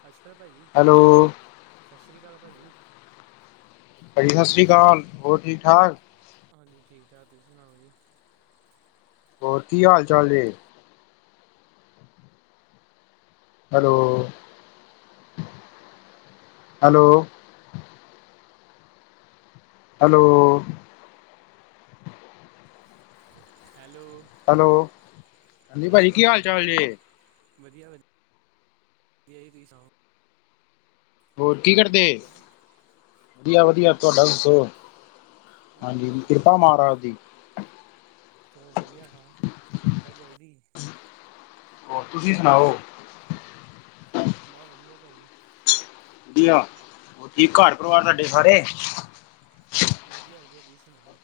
ਸਤਿ ਸ਼੍ਰੀ ਅਕਾਲ ਭਾਜੀ, ਹੈਲੋ ਸਤਿ ਸ਼੍ਰੀ ਅਕਾਲ ਭਾਜੀ। ਭਾਜੀ ਸਤਿ ਸ਼੍ਰੀ ਅਕਾਲ, ਹੋਰ ਠੀਕ ਠਾਕ? ਹਾਂਜੀ, ਠੀਕ ਠਾਕ ਤੁਸੀਂ ਸੁਣਾਓ ਜੀ? ਹੋਰ ਕੀ ਹਾਲ ਚਾਲ ਜੇ? Hello hello. Hello hello hello, ਹਾਂਜੀ ਭਾਜੀ ਕੀ ਹਾਲ ਚਾਲ ਜੇ? ਵਧੀਆ, ਵਧੀਆ, ਵਧੀਆ ਜੀ ਤੁਸੀਂ ਸੁਣਾਓ? ਹੋਰ ਕੀ ਘਰ ਕਰਦੇ, ਪਰਿਵਾਰ ਠੀਕ ਹੈ ਵਧੀਆ- ਵਧੀਆ ਹੋਰ ਘਰ ਤੁਹਾਡਾ ਪਰਿਵਾਰ ਦੱਸੋ? ਠੀਕ ਬਹੁਤ ਹਾਂਜੀ ਵਧੀਆ ਕਿਰਪਾ ਮਹਾਰਾਜ ਦੀ। ਚਲੋ ਵਧੀਆ ਵਾ, ਕਿਰਪਾ ਚਾਈਦੀ। ਹੋਰ ਤੁਸੀਂ ਸੁਣਾਓ? ਬਾ ਵਧੀਆ ਭਾ ਜੀ। ਵਧੀਆ, ਹੋ ਠੀਕ ਘਰ ਪਰਿਵਾਰ ਤੁਹਾਡੇ ਸਾਰੇ? ਵਧੀਆ- ਵਧੀਆ ਤੁਸੀਂ ਸੁਣਾਓ?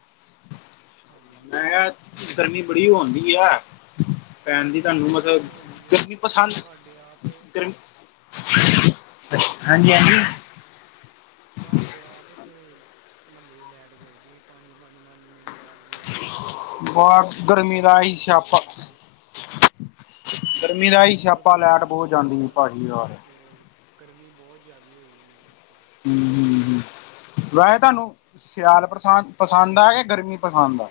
ਸਾਡੀ ਤੇ ਮੈਂ ਕਿਹਾ ਸਹੀ ਹੈ ਗਰਮੀ ਠੀਕ ਬੜੀ ਠਾਕ ਹੋਣਡੀ ਐ। ਪੈਣ ਦੀ ਤੁਹਾਨੂੰ ਹਮ ਮਤਲਬ, ਬਹੁਤ ਹੁੰਦੀ ਆ ਗਰਮੀ ਪਸੰਦ ਸਾਡੇ ਆਪ ਮੈਂ ਗਰਮੀ? ਹਾਂਜੀ- ਹਾਂਜੀ। ਮੈਂ ਹਾਡੇ ਆਪ ਇਥੇ। ਮਹੱਲੇ ਲੈਟ ਗਈ ਥੀ, ਪੰਜ- ਪੰਜ ਮਿੰਟ ਬਾਅਦ ਲੈਟ ਬੰਦ। ਕਰ ਦੋ ਘੰਟਾ ਬ ਚਲਾਉਗੀ, ਗਰਮੀ ਦਾ ਫੇਰ ਹੀ ਲਾਈਟ ਬੰਦ ਸਿਆਪਾ ਕਰਦੋਗੀ। ਗਰਮੀ ਦਾ ਐਹੀ ਸਿਆਪਾ ਲੈਟ ਬਹੁਤ ਜਾਂਦੀ ਹੈ ਭਾਜੀ ਯਾਰ। ਅਤੇ ਹੋਰ। ਗਰਮੀ ਬਹੁਤ ਜ਼ਿਆਦਾ ਹੋਏਗੀ ਇਸ ਟਾਈਮ। ਹੂੰ-ਹੂੰ-ਹੂੰ ਵੈਸੇ ਤੁਹਾਨੂੰ ਸਿਆਲ ਪਸਦ ਪਸੰਦ ਆ, ਕਿ ਗਰਮੀ ਪਸੰਦ ਆ।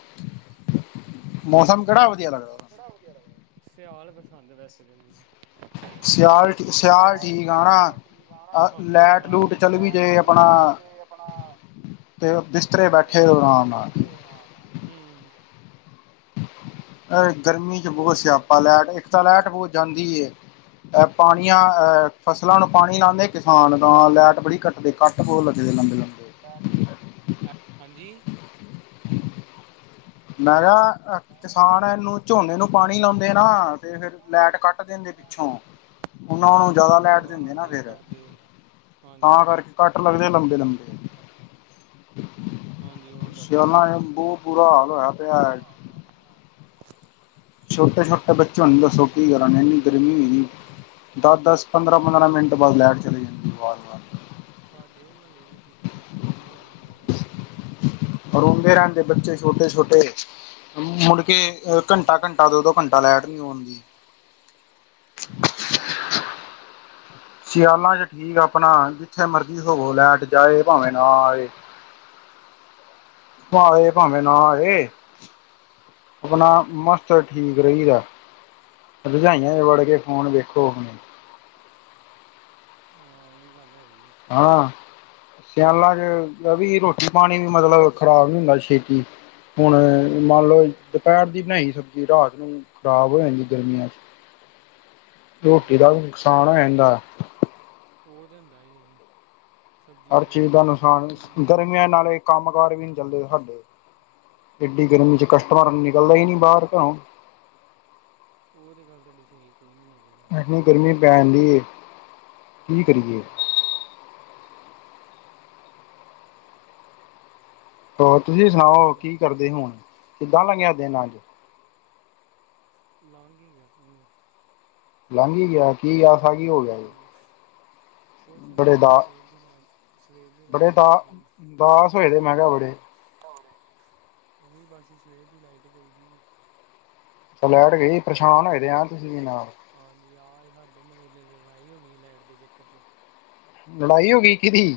ਮੌਸਮ ਕਿਹੜਾ ਵਧੀਆ ਲੱਗਦਾ। ਮੌਸਮ ਕਿਹੜਾ ਵਧੀਆ ਲੱਗਦਾ? ਸਿਆਲ ਪਸੰਦ ਵੈਸੇ ਵੀ ਮੈਨੂੰ। ਸਿਆਲ ਸਿਆਲ- ਠੀਕ ਆ ਸਿਆਲ ਠੀਕ ਨਾ ਆ, ਹਾਂਜੀ ਲੈਟ ਸਿਆਲ ਲੂਟ ਮੈਨੂੰ ਚੱਲ ਵੀ ਜੇ ਵਧੀਆ। ਨਾ ਆਪਣਾ ਆਪਣਾ ਤੇ ਬਿਸਤਰੇ ਬੈਠੇ ਆਰਾਮ ਬਿਸਤਰੇ ਨਾਲ ਬੈਠੇ ਹੋ ਆਰਾਮ ਨਾਲ। ਗਰਮੀ ਚ ਬਹੁਤ ਸਿਆਪਾ ਗਰਮੀ ਚ ਲੈਟ ਬਹੁਤ ਇੱਕ ਤ ਸਿਆਪਾ ਲੈਟ ਬਹੁਤ ਜਾਂਦੀ ਹੈ। ਅ ਪਾਣੀਆਂ ਅ ਫਸਲਾਂ ਨੂੰ ਪਾਣੀ ਲਾਂਦੇ ਕਿਸਾਨ ਤਾਂ ਲੈਟ ਬੜੀ ਕੱਟਦੇ। ਘੱਟ ਤੇ ਹੋਰ ਲਗੇ ਜੇ ਲੰਬੇ- ਲੰਬੇ। ਹ ਹਾਂਜੀ। ਮੈਂ ਕਿਹਾ ਮੈਂ ਕਿਹਾ ਕਿਸਾਨ ਐਨੂੰ ਝੋਨੇ ਕਿਸਾਨ ਨੂੰ ਪਾਣੀ ਲਾਉਂਦੇ ਝੋਨੇ ਨਾ, ਨੂੰ ਪਾਣੀ ਤੇ ਲਾਉਂਦੇ ਫੇਰ ਨਾ ਲੈਟ ਤੇ ਕੱਟ ਫਿਰ ਦਿੰਦੇ ਲੈਟ ਪਿੱਛੋਂ। ਕੱਟ ਦਿੰਦੇ ਪਿੱਛੋਂ ਓਨਾਂ ਨੂੰ ਜ਼ਆਦਾ ਉਹ ਤੇ ਲੈਟ ਦਿੰਦੇ ਨਾ ਹਾਂਜੀ ਫੇਰ। ਕੱਢਦੇ ਹਾਂਜੀ ਤਾਂ ਕਰਕੇ ਕੱਟ ਤਾਂ ਲੱਗਦੇ ਕਰਕੇ ਲੰਬੇ- ਕੱਟ ਲੰਬੇ। ਲੱਗਦੇ ਲੰਬੇ ਹਾਂਜੀ ਉਹ ਲੱਗਦੇ ਹੀ ਸਿਆਲਾ ਐ ਬਹੁਤ ਬੁਰਾ ਹਾਲ ਹੋਇਆ ਪਇਆ ਐ। ਬੁਰਾ ਹੋਇਆ ਪੇਆ। ਛੋਟੇ- ਛੋਟੇ ਬੱਚੇ ਹੁਣ ਦੱਸੋ ਕੀ ਕਰਣ ਏਨੀ ਗਰਮੀ ਹੋਈ ਹੂਈ। ਦਸ- ਦਸ, ਪੰਦਰਾਂ- ਪੰਦਰਾਂ ਮਿੰਟ ਹੂੰ ਬਾਦ ਲੈਟ ਚਲੀ ਜਾਂਦੀ। ਵਾਰ-ਵਾਰ ਸਾਡੇ ਮਹੱਲੇ ਵਿੱਚ ਇੱਕ ਛੋਟਾ ਬੱਚਾ ਓ ਰੋਂਂਦਾ ਰਿਹਾ ਬੋਤ ਜ਼ਆਦਾ। ਰੋਂਦੇ ਰਹਿੰਦੇ ਬੱਚੇ ਛੋਟੇ- ਛੋਟੇ। ਮੁੜਕੇ ਘੰਟਾ- ਹੂੰ ਘੰਟਾ, ਦੋ- ਦੋ ਘੰਟਾ ਲੈਟ ਨੀ ਆਉਂਦੀ। ਹਾਂਜੀ। ਸਿਆਲਾਂ ਚ ਠੀਕ ਆਪਣਾ ਜਿੱਥੇ ਮਰਜ਼ੀ ਸੋਵੋ। ਲੈਟ ਜਾਏ ਭਾਵੇਂ ਨਾ ਆਏ। ਆਏ ਹੂੰ ਭਾਵੇਂ ਨਾ ਆਏ, ਅਪਣਾ ਮਸਤ ਠੀਕ ਰਹੀਦਾ। ਰਜਾਈਆਂ ਚ ਵੜ ਕੇ ਫੋਨ ਵੇਖੋ ਅਪਨੇ। ਹਾਂ ਏ ਗੱਲ ਹੈਗੀ। ਹਾਂ, ਸਿਆਲਾਂ ਚ ਰਵੀ ਹੂੰ ਰੋਟੀ। ਪਾਣੀ ਵੀ ਮਤਲਬ ਖਰਾਬ ਨੀ ਹੁੰਦਾ ਛੇਤੀ। ਹੁਣ ਮੰਨ ਲਓ ਦੁਪਹਿਰ ਦੀ ਬਣਾਈ ਸਬਜ਼ੀ ਰਾਤ ਨੂੰ ਖ਼ਰਾਬ ਹੋ ਜਾਂਦੀ ਗਰਮੀਆਂ ਚ। ਰੋਟੀ ਦਾ ਹਾਂਜੀ ਨੁਕਸਾਨ ਹੋ ਜਾਂਦਾ। ਓ ਤਾਂ ਹੁੰਦਾ ਈ ਐ ਜੀ। ਸਬਜ਼ੀ ਹਰ ਫਿਰ ਚੀਜ਼ ਦਾ ਫਿਰ ਨੁਕਸਾਨ ਤੋਂ ਬਣਾਉਣੀ ਗਰਮੀਆਂ ਨਾਲ ਕੰਮ ਕਾਰ ਵੀ ਨੀ ਚਲਦੇ ਸਾਡੇ, ਏਡੀ ਗਰਮੀ ਚ ਕਸਟਮਰ ਨਿਕਲਦਾ ਈ ਨੀ ਬਾਹਰ ਘਰੋਂ। ਓ ਤੇ ਗੱਲ ਤੁਹਾਡੀ ਸਹੀ ਕੋਈ ਨੀ ਐਨੀ ਗਰਮੀ ਪੈਨ ਡੀ ਏ ਕੀ ਕਰੀਏ? ਹਾਂਜੀ ਹੋਰ ਤੁਸੀ ਹੋਰ ਸੁਣਾਓ ਦੱਸੋ ਕੀ ਕਰਦੇ ਹੁਣ? ਕਿੱਦਾਂ ਲੰਗਿਆ ਦਿਨ ਅੱਜ? ਲੰਗ ਈ ਗਿਆ ਦਿਨ। ਲੰਘ ਈ ਗਿਆ। ਕੀ ਐਸਾ ਕੀ ਹੋ ਗਿਆ ਜੇ? ਹਾਂਜੀ ਕੁਛ ਨਈ ਬੜੇ ਐ ਬਸ ਦਾ ਸਵੇਰ ਦੀ ਲੈਟ ਸਵੇਰ ਦੀ ਬੜੇ ਲਾਈਟ ਦਾ ਗਈ ਦੀ ਏ ਉਦਾਸ ਹੋਏ ਦੇ ਮੈ ਕਿਹਾ ਬੜੇ। ਹੁਣੇ, ਓਹੀ ਬਸ ਸਵੇਰ ਦੀ ਲਾਈਟ ਗਈ ਦੀ ਐ। ਲਾਈਟ ਗਈ ਪਰੇਸ਼ਾਨ ਹੋਏ ਦੇ ਆ ਤੁਸੀ ਵੀ ਨਾਲ। ਹਾਂਜੀ ਜੀ ਹਾਂ ਡਿਮ ਲਾਈਟ ਲੜਾਈ ਹੋ ਗਈ ਲਾਈਟ ਦੇ ਚੱਕਰ ਚ। ਲੜਾਈ ਹੋ ਗਈ ਕਿਹਦੀ?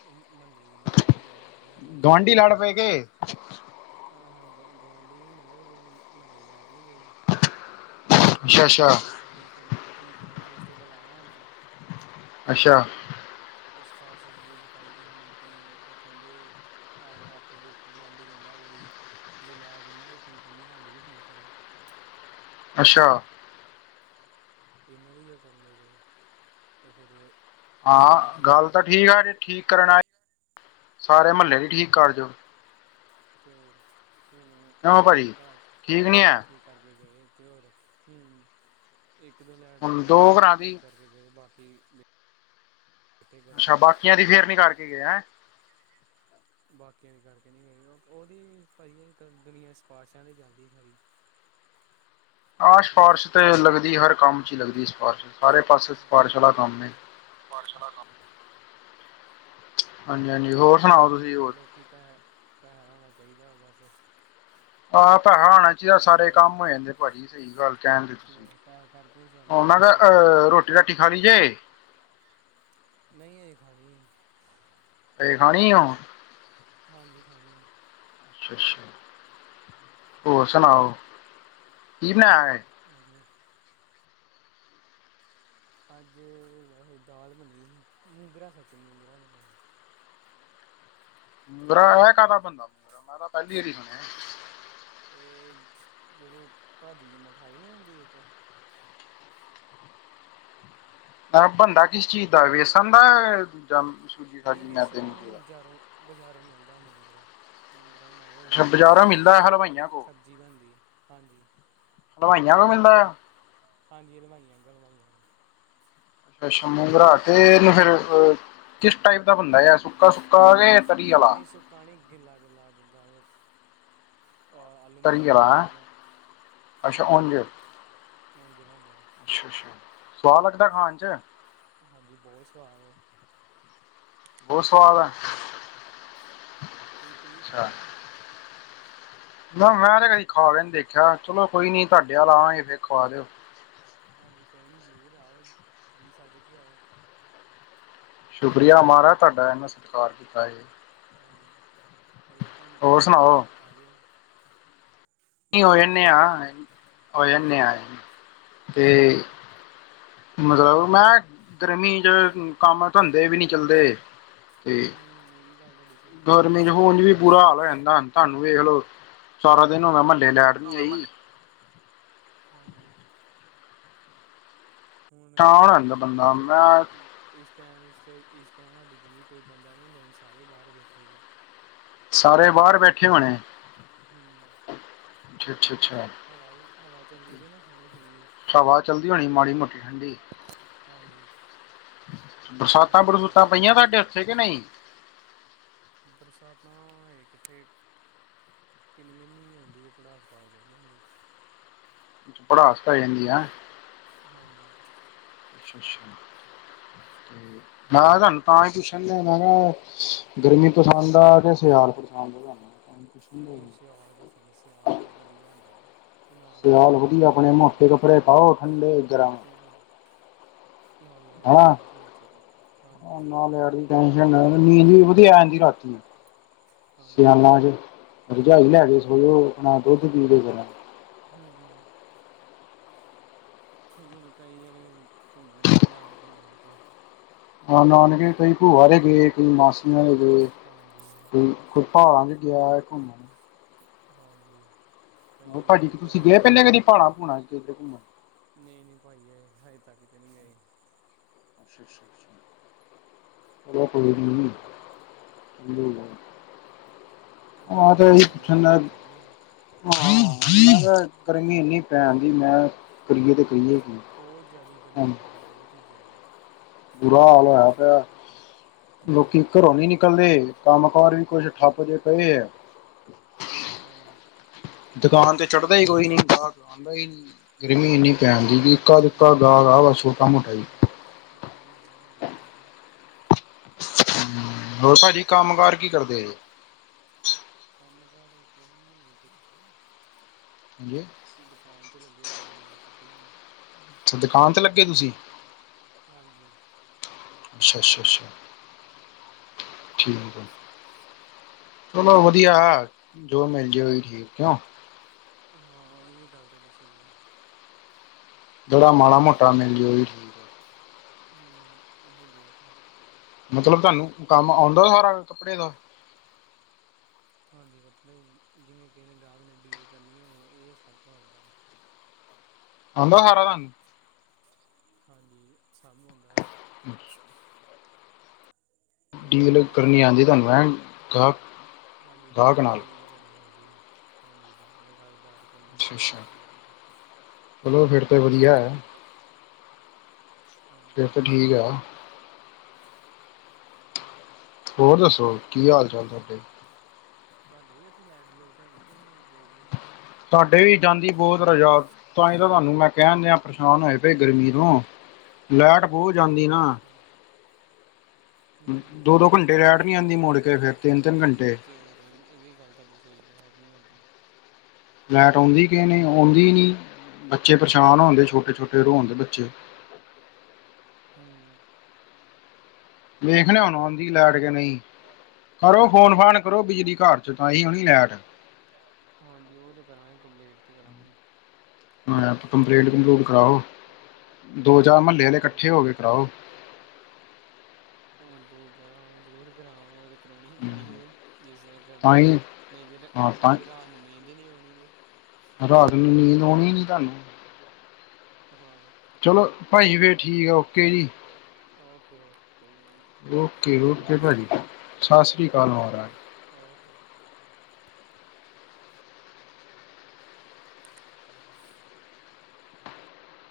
ਓ ਮਹੱਲੇ ਚ ਦੋ ਜਣੇ ਲੜ ਪਏ ਸੀ ਲਾਈਟ ਦੇ ਗੁਆਂਢੀ ਲੜ ਚੱਕਰ ਚ। ਪਏ ਕੇ ਅ ਹਾਂ ਗ ਗੁਆਂਢੀ ਨੀ ਮਤਲਬ ਜਿਵੇਂ ਮਹੱਲੇ ਲਾਈਟ ਨੀ ਗਈ। ਓ ਅੱਛਾ ਕੋਈ ਅੱਛਾ ਠੀਕ ਰਖ ਠੀਕ ਠੀਕ ਕਰਵਾਣ ਵਾਸਤੇ ਬੁਲਾਇਆ ਹੋਣਾ। ਅੱਛਾ। ਸਿਫਾਰਸ਼ ਸਫੂਰਸ਼ਜ ਪਾਈ ਗਏ ਨੇ ਤੇ ਓ ਕਹਿੰਦੇ ਆ ਆਪਸ ਦੇ ਇੱਕ ਗੁਆਂਢੀ ਕਹਿੰਦਾ ਕੇ ਵੀ ਜੇ ਲਾਈਟ ਏਨਾਂ ਦੀ ਠੀਕ ਕਰਨੀ ਸਾਡੀ ਵੀ ਠੀਕ ਕਰੋ। ਅੱਛਾ। ਏਨਾਂ ਦੀ ਕਿਉ ਕਰਨ ਦੇ ਪਏ ਓ ਤੇ ਫੇਰ ਹਾਂ ਹਾਂ ਗੱਲ ਤਾਂ ਠੀਕ ਆ, ਜੇ ਠੀਕ ਕਰਨ ਆਏ ਸਾਰੇ ਮਹੱਲੇ ਦੀ ਠੀਕ ਕਰ ਜਓ। ਤੇ ਹੋਰ ਹੁਣ ਕਿਉਂ ਇੱਕ ਦੋ ਭਾਜੀ ਘਰ ਚ ਠੀਕ ਨੀ ਲਾਈਟ ਹੈ ਠੀਕ ਕਰਕੇ ਗਏ ਤੇ ਹੋਰ ਹੂੰ ਇੱਕ ਦੋ ਲਾਈਟ ਹੁਣ ਦੋ ਮਹੱਲੇ ਘਰਾਂ ਦੀ ਠੀਕ ਕਰ ਤੇ ਗਏ ਬਾਕੀ। ਬੈਠੇ ਅੱਛਾ ਗਰਮੀ ਬਾਕੀਆਂ ਦੀ ਫੇਰ ਨੀ ਕਰਕੇ ਗਏ ਹੈਂ। ਬਾਕੀਆਂ ਦੇ ਕਰਕੇ ਨਹੀਂ ਗਏ। ਉਹਦੀ ਭਾਜੀ ਦੁਨੀਆਂ ਸਿਫਾਰਸ਼ਾਂ ਤੇ ਚੱਲਦੀ ਸਾਰੀ। ਹਾਂ ਸਿਫਾਰਸ਼ ਤੇ ਲੱਗਦੀ ਹਰ ਕੰਮ 'ਚ ਹੀ ਲੱਗਦੀ ਸਿਫਾਰਸ਼। ਸਾਰੇ ਪਾਸੇ ਹਾਂ ਤੇ ਸਿਫਾਰਸ਼ ਵਾਲਾ ਫਿਰ। ਕੰਮ ਹੈ ਹਾਂਜੀ ਤੇ ਹਾਂਜੀ ਤੁਹਾਨੂੰ ਹੋਰ ਪਤਾ ਸੁਣਾਓ ਤੁਸੀਂ ਹੋਰ ਲੋਕੀਂ ਪੈਸ ਪੈਸਾ ਹੋਣਾ ਚਾਹੀਦਾ ਬਸ। ਆਹ ਪੈਸਾ ਆਉਣਾ ਚਾਹੀਦਾ ਪੈਸਾ ਸਾਰੇ ਕਰਕੇ ਕੰਮ ਹੋ ਤੇ ਜਾਂਦੇ ਭਾਜੀ ਸਹੀ ਗੱਲ ਕਹਿਣਦੇ ਤੁਸੀਂ। ਹੋਰ ਪੈਸਾ ਕਰਕੇ ਚੱਲਦਾ ਉਹਨਾਂ ਸਭ ਦਾ ਕੁ ਅਹ ਰੋਟੀ ਰਾਟੀ ਖਾ ਲਈ ਜੇ। ਨਹੀਂ ਅਜੇ ਖਾਣੀ ਐ ਹਜੇ ਖਾਣੀ ਹਾਂ। ਹਾਂਜੀ ਖਾਣੀ ਹੈ। ਅੱਛਾ ਅੱਛਾ ਹੋਰ ਸੁਣਾਓ ਕੀ ਬਣਾਇਆ। ਵਧੀਆ। ਅੱਜ ਵੈਸੇ ਦਾਲ ਬਣੀ ਸੀ, ਮੂੰਗਰਾ ਸੱਚ ਮੂੰਗਰਾ ਬਣਿਆ। ਮੂੰਗਰਾ ਇਹ ਕਾਹਦਾ ਬੰਦਾ ਮੈਂ ਤਾਂ ਪਹਿਲੀ ਵਾਰੀ ਸੁਣਿਆ। ਤੇ ਜਿਹੜੇ ਭਾਜੀ 'ਚ ਮਿਠਾਈ ਨਹੀਂ ਹੁੰਦੀ ਇੱਕ। ਬਣਦਾ ਕਿਸ ਚੀਜ਼ ਦਾ ਵੇਸਣ ਦਾ ਦੂਜਾ। ਨਹੀਂ ਵੇਸਣ ਦਾ ਨਹੀਂ ਬਜ਼ਾਰੋਂ ਬਜ਼ਾਰੋਂ ਮਿਲਦਾ ਮੂੰਗਰਾ। ਮੂੰਗਰਾ ਬਣਾ ਦੋ ਅੱਛਾ ਓਦੀ ਬਾਜ਼ਾਰੋਂ ਮਿਲਦਾ ਹਲਵਾਈਆਂ ਕੋਲ ਸਬਜ਼ੀ ਬਣਦੀ ਹਾਂਜੀ। ਹਲਵਾਈਆਂ ਤੋਂ ਮਿਲਦਾ। ਹਾਂਜੀ ਹਲਵਾਈਆਂ ਕੋਲੋਂ ਹਲਵਾਈਆਂ। ਅੱਛਾ ਮੂੰਗਰਾ ਕੇ ਇਹਨੂੰ ਫੇਰ ਕਿਸ ਟਾਈਪ ਦਾ ਬਣਦਾ ਆ ਸੁੱਕਾ ਸੁੱਕਾ ਕੇ। ਤਰੀ ਵਾਲਾ ਨਹੀਂ ਸੁੱਕਾ ਨਹੀਂ ਗਿੱਲਾ ਗਿੱਲਾ ਜਿਦਾਂ। ਅ ਆਲੂ ਮਟਰ ਤਰੀ ਨਹੀਂ ਬਣਦੇ ਵਾਲਾ ਹੈਂ ਜਿੱਦਾਂ ਅੱਛਾ ਹਾਂਜੀ ਉੰਝ ਹਾਂਜੀ। ਉਂਝ ਹੀ ਬਣਦਾ ਹੈ। ਅੱਛਾ ਅੱਛਾ ਸਵਾਦ ਲੱਗਦਾ ਖਾਣ 'ਚ। ਹਾਂਜੀ ਬਹੁਤ ਸਵਾਦ ਹੈ। ਬਹੁਤ ਸਵਾਦ ਹੈ। ਤੁਸੀ ਤੁੂੰਹੀ ਖਾਣਾ ਜੇ। ਨਾ ਮੈਂ ਤਾਂ ਕਦੀ ਖਾ ਕੇ ਨਹੀਂ ਦੇਖਿਆ ਚਲੋ ਕੋਈ ਨੀ ਤੁਹਾਡੇ ਵੱਲ ਆਵਾਂਗੇ। ਫਿਰ ਖਵਾ ਦਿਓ। ਹਾਂਜੀ ਕੋਈ ਨੀ ਜ਼ਰੂਰ ਆਓ ਜੀ ਸੱਦ ਕੇ ਆਓ। ਸ਼ੁਕਰੀਆ ਮਹਾਰਾਜ ਤੁਹਾਡਾ ਇਹਨਾ ਸਤਿਕਾਰ ਕੀਤਾ ਹੈ। ਹਾਂਜੀ ਅਸੀਂ ਤੇ ਤੁਹਾਨੂੰ ਹੋਰ ਕਿਹਾ ਹੀ ਆ ਸੁਣਾਓ ਆ ਜਾਓ। ਨਹੀਂ ਬਹੁਤ ਹੋ ਜਾਂਦੇ ਵਧੀਆ ਹਾਂ ਹੋ ਜਾਂਦੇ ਹਾਂ ਤੇ। ਮਤਲਬ ਮੈਂ ਗਰਮੀ 'ਚ ਕੰਮ ਧੰਦੇ ਵੀ ਨਹੀਂ ਚੱਲਦੇ। ਤੇ ਹੂੰ ਇਹ ਵੀ ਗੱਲ ਤੁਹਾਡੀ ਸਹੀ ਗਰਮੀ ਕੋਈ 'ਚ ਨਹੀਂ ਉਂਝ ਚੱਲਦਾ ਵੀ ਬੁਰਾ ਕੰਮ ਹਾਲ ਹੋ ਜਾਂਦਾ। ਤੁਹਾਨੂੰ ਵੇਖਲੋ ਸਾਰਾ ਦਿਨ ਹੋਣਾ। ਲੈਟ ਨੀ ਆਈ ਹਾਂਜੀ। ਹੁਣ ਪਰੇਸ਼ਾਨ ਹੋ ਜਾਂਦਾ ਅੱਗੇ ਬੰਦਾ ਗਲੀ। ਮੈਂ ਇਸ ਟਾਈਮ ਟ ਇਸ ਟਾਈਮ ਸਾਡੀ ਗਲੀ 'ਚ ਕੋਈ ਬੰਦਾ ਨਹੀਂ ਹੁੰਦਾ ਸਾਰੇ ਬਾਹਰ ਬੈਠੇ ਦੇ। ਸਾਰੇ ਬਾਹਰ ਬੈਠੇ। ਹੋਣੇ ਸਾਰੇ ਬਾਹਰ ਬੈਠੇ ਹੋਣੇ ਹੂੰ। ਅੱਛਾ ਅੱਛਾ ਅੱਛਾ। ਹਵਾ ਹਵਾ ਚੱਲਦੀ ਪਈ ਨਾ ਸੋਹਣੀ ਸੋਹਣੀ। ਹਵਾ ਚਲਦੀ ਹੋਣੀ ਮਾੜੀ ਮੋਟੀ ਠੰਡੀ ਹਾਂਜੀ। ਬਰਸਾਤਾਂ ਠੰਡੀ ਹਵਾ ਬਰਸੂਤਾਂ ਪਈਆਂ ਚੱਲਦੀ ਤੁਹਾਡੇ ਓਥੇ ਕਿ ਨਹੀਂ। ਬਰਸਾਤਾਂ ਹਜੇ ਕਿੱਥੇ। ਕਿੰਨਾ ਮਿੰਨ ਜੀ ਹੁੰਦੀ ਹੈ ਪੜ੍ਹਾਸ ਪਾ ਕੇ ਚੱਲ ਜਾਂਦੀ ਹੈ। ਪੜ੍ਰਾਸ ਪੈ ਜਾਂਦੀ ਆਂ ਹਾਂਜੀ। ਅੱਛਾ ਅੱਛਾ [unintelligible] ਮੈਂ ਕਿਹਾ ਤੁਹਾਨੂੰ ਤਾਂ ਹੀ ਪੁੱਛਣ ਡ ਮੈਂ ਕਿਹਾ ਗਰਮੀ ਪਸੰਦ ਆ ਤੇ ਸਿਆਲ ਪਸੰਦ ਆ ਤੁਹਾਨੂੰ ਪੁੱਛਣ ਡਿਆ ਨਹੀਂ ਸੀ ਸਿਆਲ ਪਸੰਦ ਹੈ ਸਿਆਲ ਵਧੀਆ ਹੁੰਦਾ ਨਾ ਕੋਈ ਸਿਆਲ ਲੈੜ ਲੂਟ ਵਧੀਆ ਦੀ ਆਪਣੇ ਟੈਂਨਸ਼ਨ ਮੋਟੇ ਕੱਪੜੇ ਪਾਓ ਠੰਡੇ ਗਰਮ ਨਾ ਲੈਟ ਦੀ ਹਨਾ ਟੈਂਸ਼ਨ ਉੱਥੇ ਕੋਈ ਹਾਂਜੀ ਨਾ ਲੈਟ ਦੀ ਨੀਂਦ ਵੀ ਵਧੀਆ ਜਾਂਦੀ ਰਾਤੀ ਹਾਂਜੀ ਸਿਆਲਾਂ ਚ ਰਜਾਈ ਲੈ ਕੇ ਸੋੋ ਨਾ ਦੁੱਧ ਪੀ ਲੈ ਜ਼ਰਾ ਹੂੰ ਹੁਣ ਕਈ ਜਣੇ ਘੁੰਮਣ ਗਏ ਨਾਨਕੇ ਨੂਣ ਕੇ ਨਾਨਕੇ ਕਈ ਭੂਆਾਰੇ ਗਏ ਕਈ ਮਾਸੀਆ ਗਏ ਹਾਂਜੀ ਕੋਈ ਕੋਈ ਪਹਾੜਾਂ ਚ ਗਿਆ ਘੁੰਮਣ ਹਾਂਜੀ, ਹੋਰ ਕਈ ਭਾਜੀ ਤੁਸੀਂ ਗੁਰਦੁਆਰੇ ਗਏ ਪਹਿਲੇ ਕਦੀ ਪਹਾੜਾਂ ਦੂਰ-ਦੂਰ। ਭੂੜਾਂ ਕਿਤੇ ਘੁੰਮਣ ਨਈ-ਨਈ ਭਾਈ ਆਏ ਹਜੇ ਤੱਕ ਤੇ ਨੀ ਗਏ। ਅੱਸ਼ਾ, ਅੱਸ਼ਾ, ਅੱਸ਼ਾ। [unintelligible] ਹੁਣ ਜਦੋਂ ਬਾਬਾ ਮਿਹਰ ਕਰੂ ਚੱਲ ਜਾਗੇ [unintelligible] ਹਾਂ ਮੈਂ ਕਿਹਾ, ਗਰਮੀ ਇਨੀ ਪੈਣ ਦੀ ਮੈਂ ਕਰੀਏ ਤੇ ਕਰੀਏ ਕੀ। ਬੋਤ ਜਾਦੀ ਗਰਮੀ ਹੁਣ ਪਈ ਬੋਤ ਈ ਜਾਦੀ। ਬੁਰਾ ਹਾਲ ਹੋਇਆ ਪਿਆ, ਹੂੰ ਲੋਕੀ ਘਰੋਂ ਨੀ ਨਿਕਲਦੇ, ਕੰਮ ਕਾਰ ਵੀ ਕੁਛ ਠੱਪ ਜਹੇ ਪਏ ਐ। ਹਾਂਜੀ। ਦੁਕਾਨ ਤੇ ਚੜਦਾ ਈ ਕੋਈ ਨੀ ਗਾਕ, ਆਂਦਾ ਈ ਨੀ। ਗਰਮੀ ਇਨੀ ਤੇ ਪੈਣ ਦੀ ਬਈ ਉਹ ਇੱਕਾ ਗਰਮੀ ਦੁੱਕਾ ਬਹੁਤ ਗਾਕ ਆ ਵਾ ਛੋਟਾ-ਮੋਟਾ ਈ। ਗਰਮੀ ਬੋਤ ਆ, ਆ ਹੁਣ ਗਰਮੀ ਹੋਰ ਭਾਜੀ ਕੰਮ ਕਾਰ ਕੀ ਕਰਦੇ ਜੇ? ਕੰਮ ਕਾਰ ਕੋਈ ਨੀ ਦੇਖ ਹਾਂਜੀ। ਦੁਕਾਨ ਤੇ ਲੱਗੇ, ਰੈਡੀਮੇਡ ਕੱਪੜਿਆਂ ਦੀ। ਅੱਛਾ, ਦੁਕਾਨ ਤੇ ਲੱਗੇ ਤੁਸੀਂ। ਹਾਂਜੀ। ਅਸ਼ਾ, ਅਸ਼ਾ, ਅਸ਼ਾ ਠੀਕ ਐ। ਚਲੋ ਵਧੀਆ, ਜੋ ਮਿਲ ਜੇ ਓਈ ਠੀਕ ਕਿਯੋੰ? ਹਾਂ ਐ ਵੀ ਗੱਲ ਤੁਹਾਡੀ ਸਈ। ਜੇੜਾ ਮਾੜਾ ਮੋਟਾ ਮਿਲ ਜੇ ਓਈ ਠੀਕ। ਹੂੰ, ਓਈ ਬੋਤ ਆ। ਮਤਲਬ ਤੁਹਾਨੂੰ ਕੰਮ ਆਉਂਦਾ ਸਾਰਾ ਕੱਪੜੇ ਦਾ? ਹਾਂਜੀ ਕੱਪੜੇ ਜਿਵੇਂ ਕਿਸੇ ਨੇ ਗਾਹਕ ਨੇ ਡੀਲ ਕਰਨੀ ਹੋਵੇ ਇਹ ਸਭ ਆਉਂਦਾ ਵਾ। ਆਂਦਾ ਸਾਰਾ ਤੁਆਨੁ? ਹਾਂਜੀ, ਸਭ ਆਉਂਦਾ। ਅਸ਼ ਜਿਵੇਂ ਗਾਹਕ ਡੀਲ ਨਾਲ ਗੱਲ ਆਉਂਦੀ ਕਰਨੀ ਤੁਹਾਨੂੰ ਐ ਗਾਹਕ [unintelligible] ਹਾਂਜੀ ਗਾਹਕ ਡੀਲ, ਨਾਲ ਡੀਲ। ਕਰਨੀ ਆਉਂਦੀ, ਹਾਂਜੀ ਗਾਹਕ ਨਾਲ ਗੱਲਬਾਤ ਕਰਨੀ ਅੱਛਾ ਹੁੰਦੀ ਅੱਛਾ [unintelligible] ਚਲੋ ਫੇਰ ਤੇ ਵਧੀਆ ਐ। ਹਾਂਜੀ ਫੇਰ ਤੇ ਠੀਕ ਐ। ਹਾਂਜੀ। ਹੋਰ ਦੱਸੋ ਕੀ ਹੋਰ ਹਾਲ ਚਾਲ ਤੁਹਾਡੇ? ਤੁਹਾਡੇ ਵੀ ਓਥੇ ਲੈਂਟ ਲੂਟ ਹੈਗੀ ਕਿ ਨਈ ਗਈ ਹੋਈ। ਸਾਡੇ ਵੀ ਜਾਂਦੀ ਬੋਤ, ਰਜਾ ਤਾਂ ਹੀ ਤਾਂ ਤੁਹਾਨੂੰ ਮੈਂ ਕਹਿਣ ਦਿਆਂ ਪਰੇਸ਼ਾਨ ਹੋਏ ਪਏ ਗਰਮੀ ਤੋਂ। ਲੈਟ ਬੋਹ ਜਾਂਦੀ ਨਾ। ਅੱਛਾ ਹੂੰ, ਦੋ ਦੋ ਘੰਟੇ ਲਾਈਟ ਲੈਟ ਤੇ ਨਹੀਂ ਆਉਂਦੀ ਭਾਈ ਮੁੜ ਕੇ ਜਾਂਦੀ ਫਿਰ ਤਿੰਨ ਤਿੰਨ ਘੰਟੇ ਤੇ ਹੋਰ ਏ ਵੀ, ਏ ਵੀ ਗੱਲ ਤੁਹਾਡੀ ਸਈ ਲੈਟ ਨੀ ਆਂਦੀ। ਲੈਟ ਆਉਂਦੀ ਕਿਉਂ ਨੀ ਆਉਂਦੀ ਕਿਉਂ ਨੀ, ਨਹੀਂ ਆਉਂਦੀ ਬੱਚੇ ਨਹੀਂ ਪਰੇਸ਼ਾਨ ਹੋਂਦੇ। ਬੱਚੇ ਹੂੰ। ਵੇਖਨੇ ਹੁਨ ਆਉਂਦੀ ਵੇਖ ਲੈਟ ਲਿਆ ਕੇ ਹੁਣ ਨਈ ਆਉਂਦੀ ਲੈਟ ਕਿ ਨਹੀਂ ਕਰੋ ਫੋਨ ਫਾਨ ਕਰੋ ਕਰੋ ਬਿਜਲੀ ਫੋਨ ਘਰ ਚ ਤਾਂ ਹੀ ਹੋਣੀ ਲੈਟ ਹਾਂਜੀ ਓ ਤੇ ਕਰਾਂਗੇ, ਕੰਪਲੇਂਟ ਤੇ ਕਰਾਂਗੇ। ਹਾਂ ਯਾ ਕੰਪਲੇਂਟ ਕੰਪਲੂਟ ਕਰਾਓ, ਕੰਪਲੀਟ ਕੰਪਲੂਟ ਦੋ-ਚਾਰ ਮਹੱਲੇ ਆਲੇ ਕੱਠੇ ਹੋ ਕੇ ਕਰਾਓ। ਕਯੁ ਬਤਾਉ? ਹੁਣ ਦੋ ਜਗਾ ਉਹ ਜ਼ਰੂਰ ਗਯਾ ਹੋਵੇਗਾ ਵੇ। ਕਰਾਉਣੀ ਪੈਣੀਆ ਨੇ ਜਿਸ ਤਰ੍ਹਾਂ ਤਾਂ ਕਰਨੀਆ ਹੀ ਨਹੀਂ ਤਾਂ ਨਹੀਂ ਤੇ ਰਾਤ ਨੂੰ ਨੀਂਦ ਨਹੀਂ ਆਉਣੀ ਵੇ। ਰਾਤ ਨੂੰ ਨੀਂਦ ਆਉਣੀ ਨੀ ਤੁਹਾਨੂੰ। ਨੀਂਦ ਆਉਣੀ ਨੀ ਤੁਹਾਨੂੰ ਹਾਂ, ਚਲੋ ਭਾਈ ਫੇਰ ਚਲੋ ਠੀਕ ਆ ਭਾਈ ਓਕੇ ਜੀ ਓਕੇ ਜੀ ਓਕੇ ਓਕੇ [inaudible] ਕੋਈ ਗ ਓਕੇ ਸਤਿ ਸ਼੍ਰੀ ਓਕੇ ਅਕਾਲ ਭਾਜੀ ਸਤਿ ਸ੍ਰੀ ਅਕਾਲ ਮਹਾਰਾਜ ਜੀ ਓਕੇ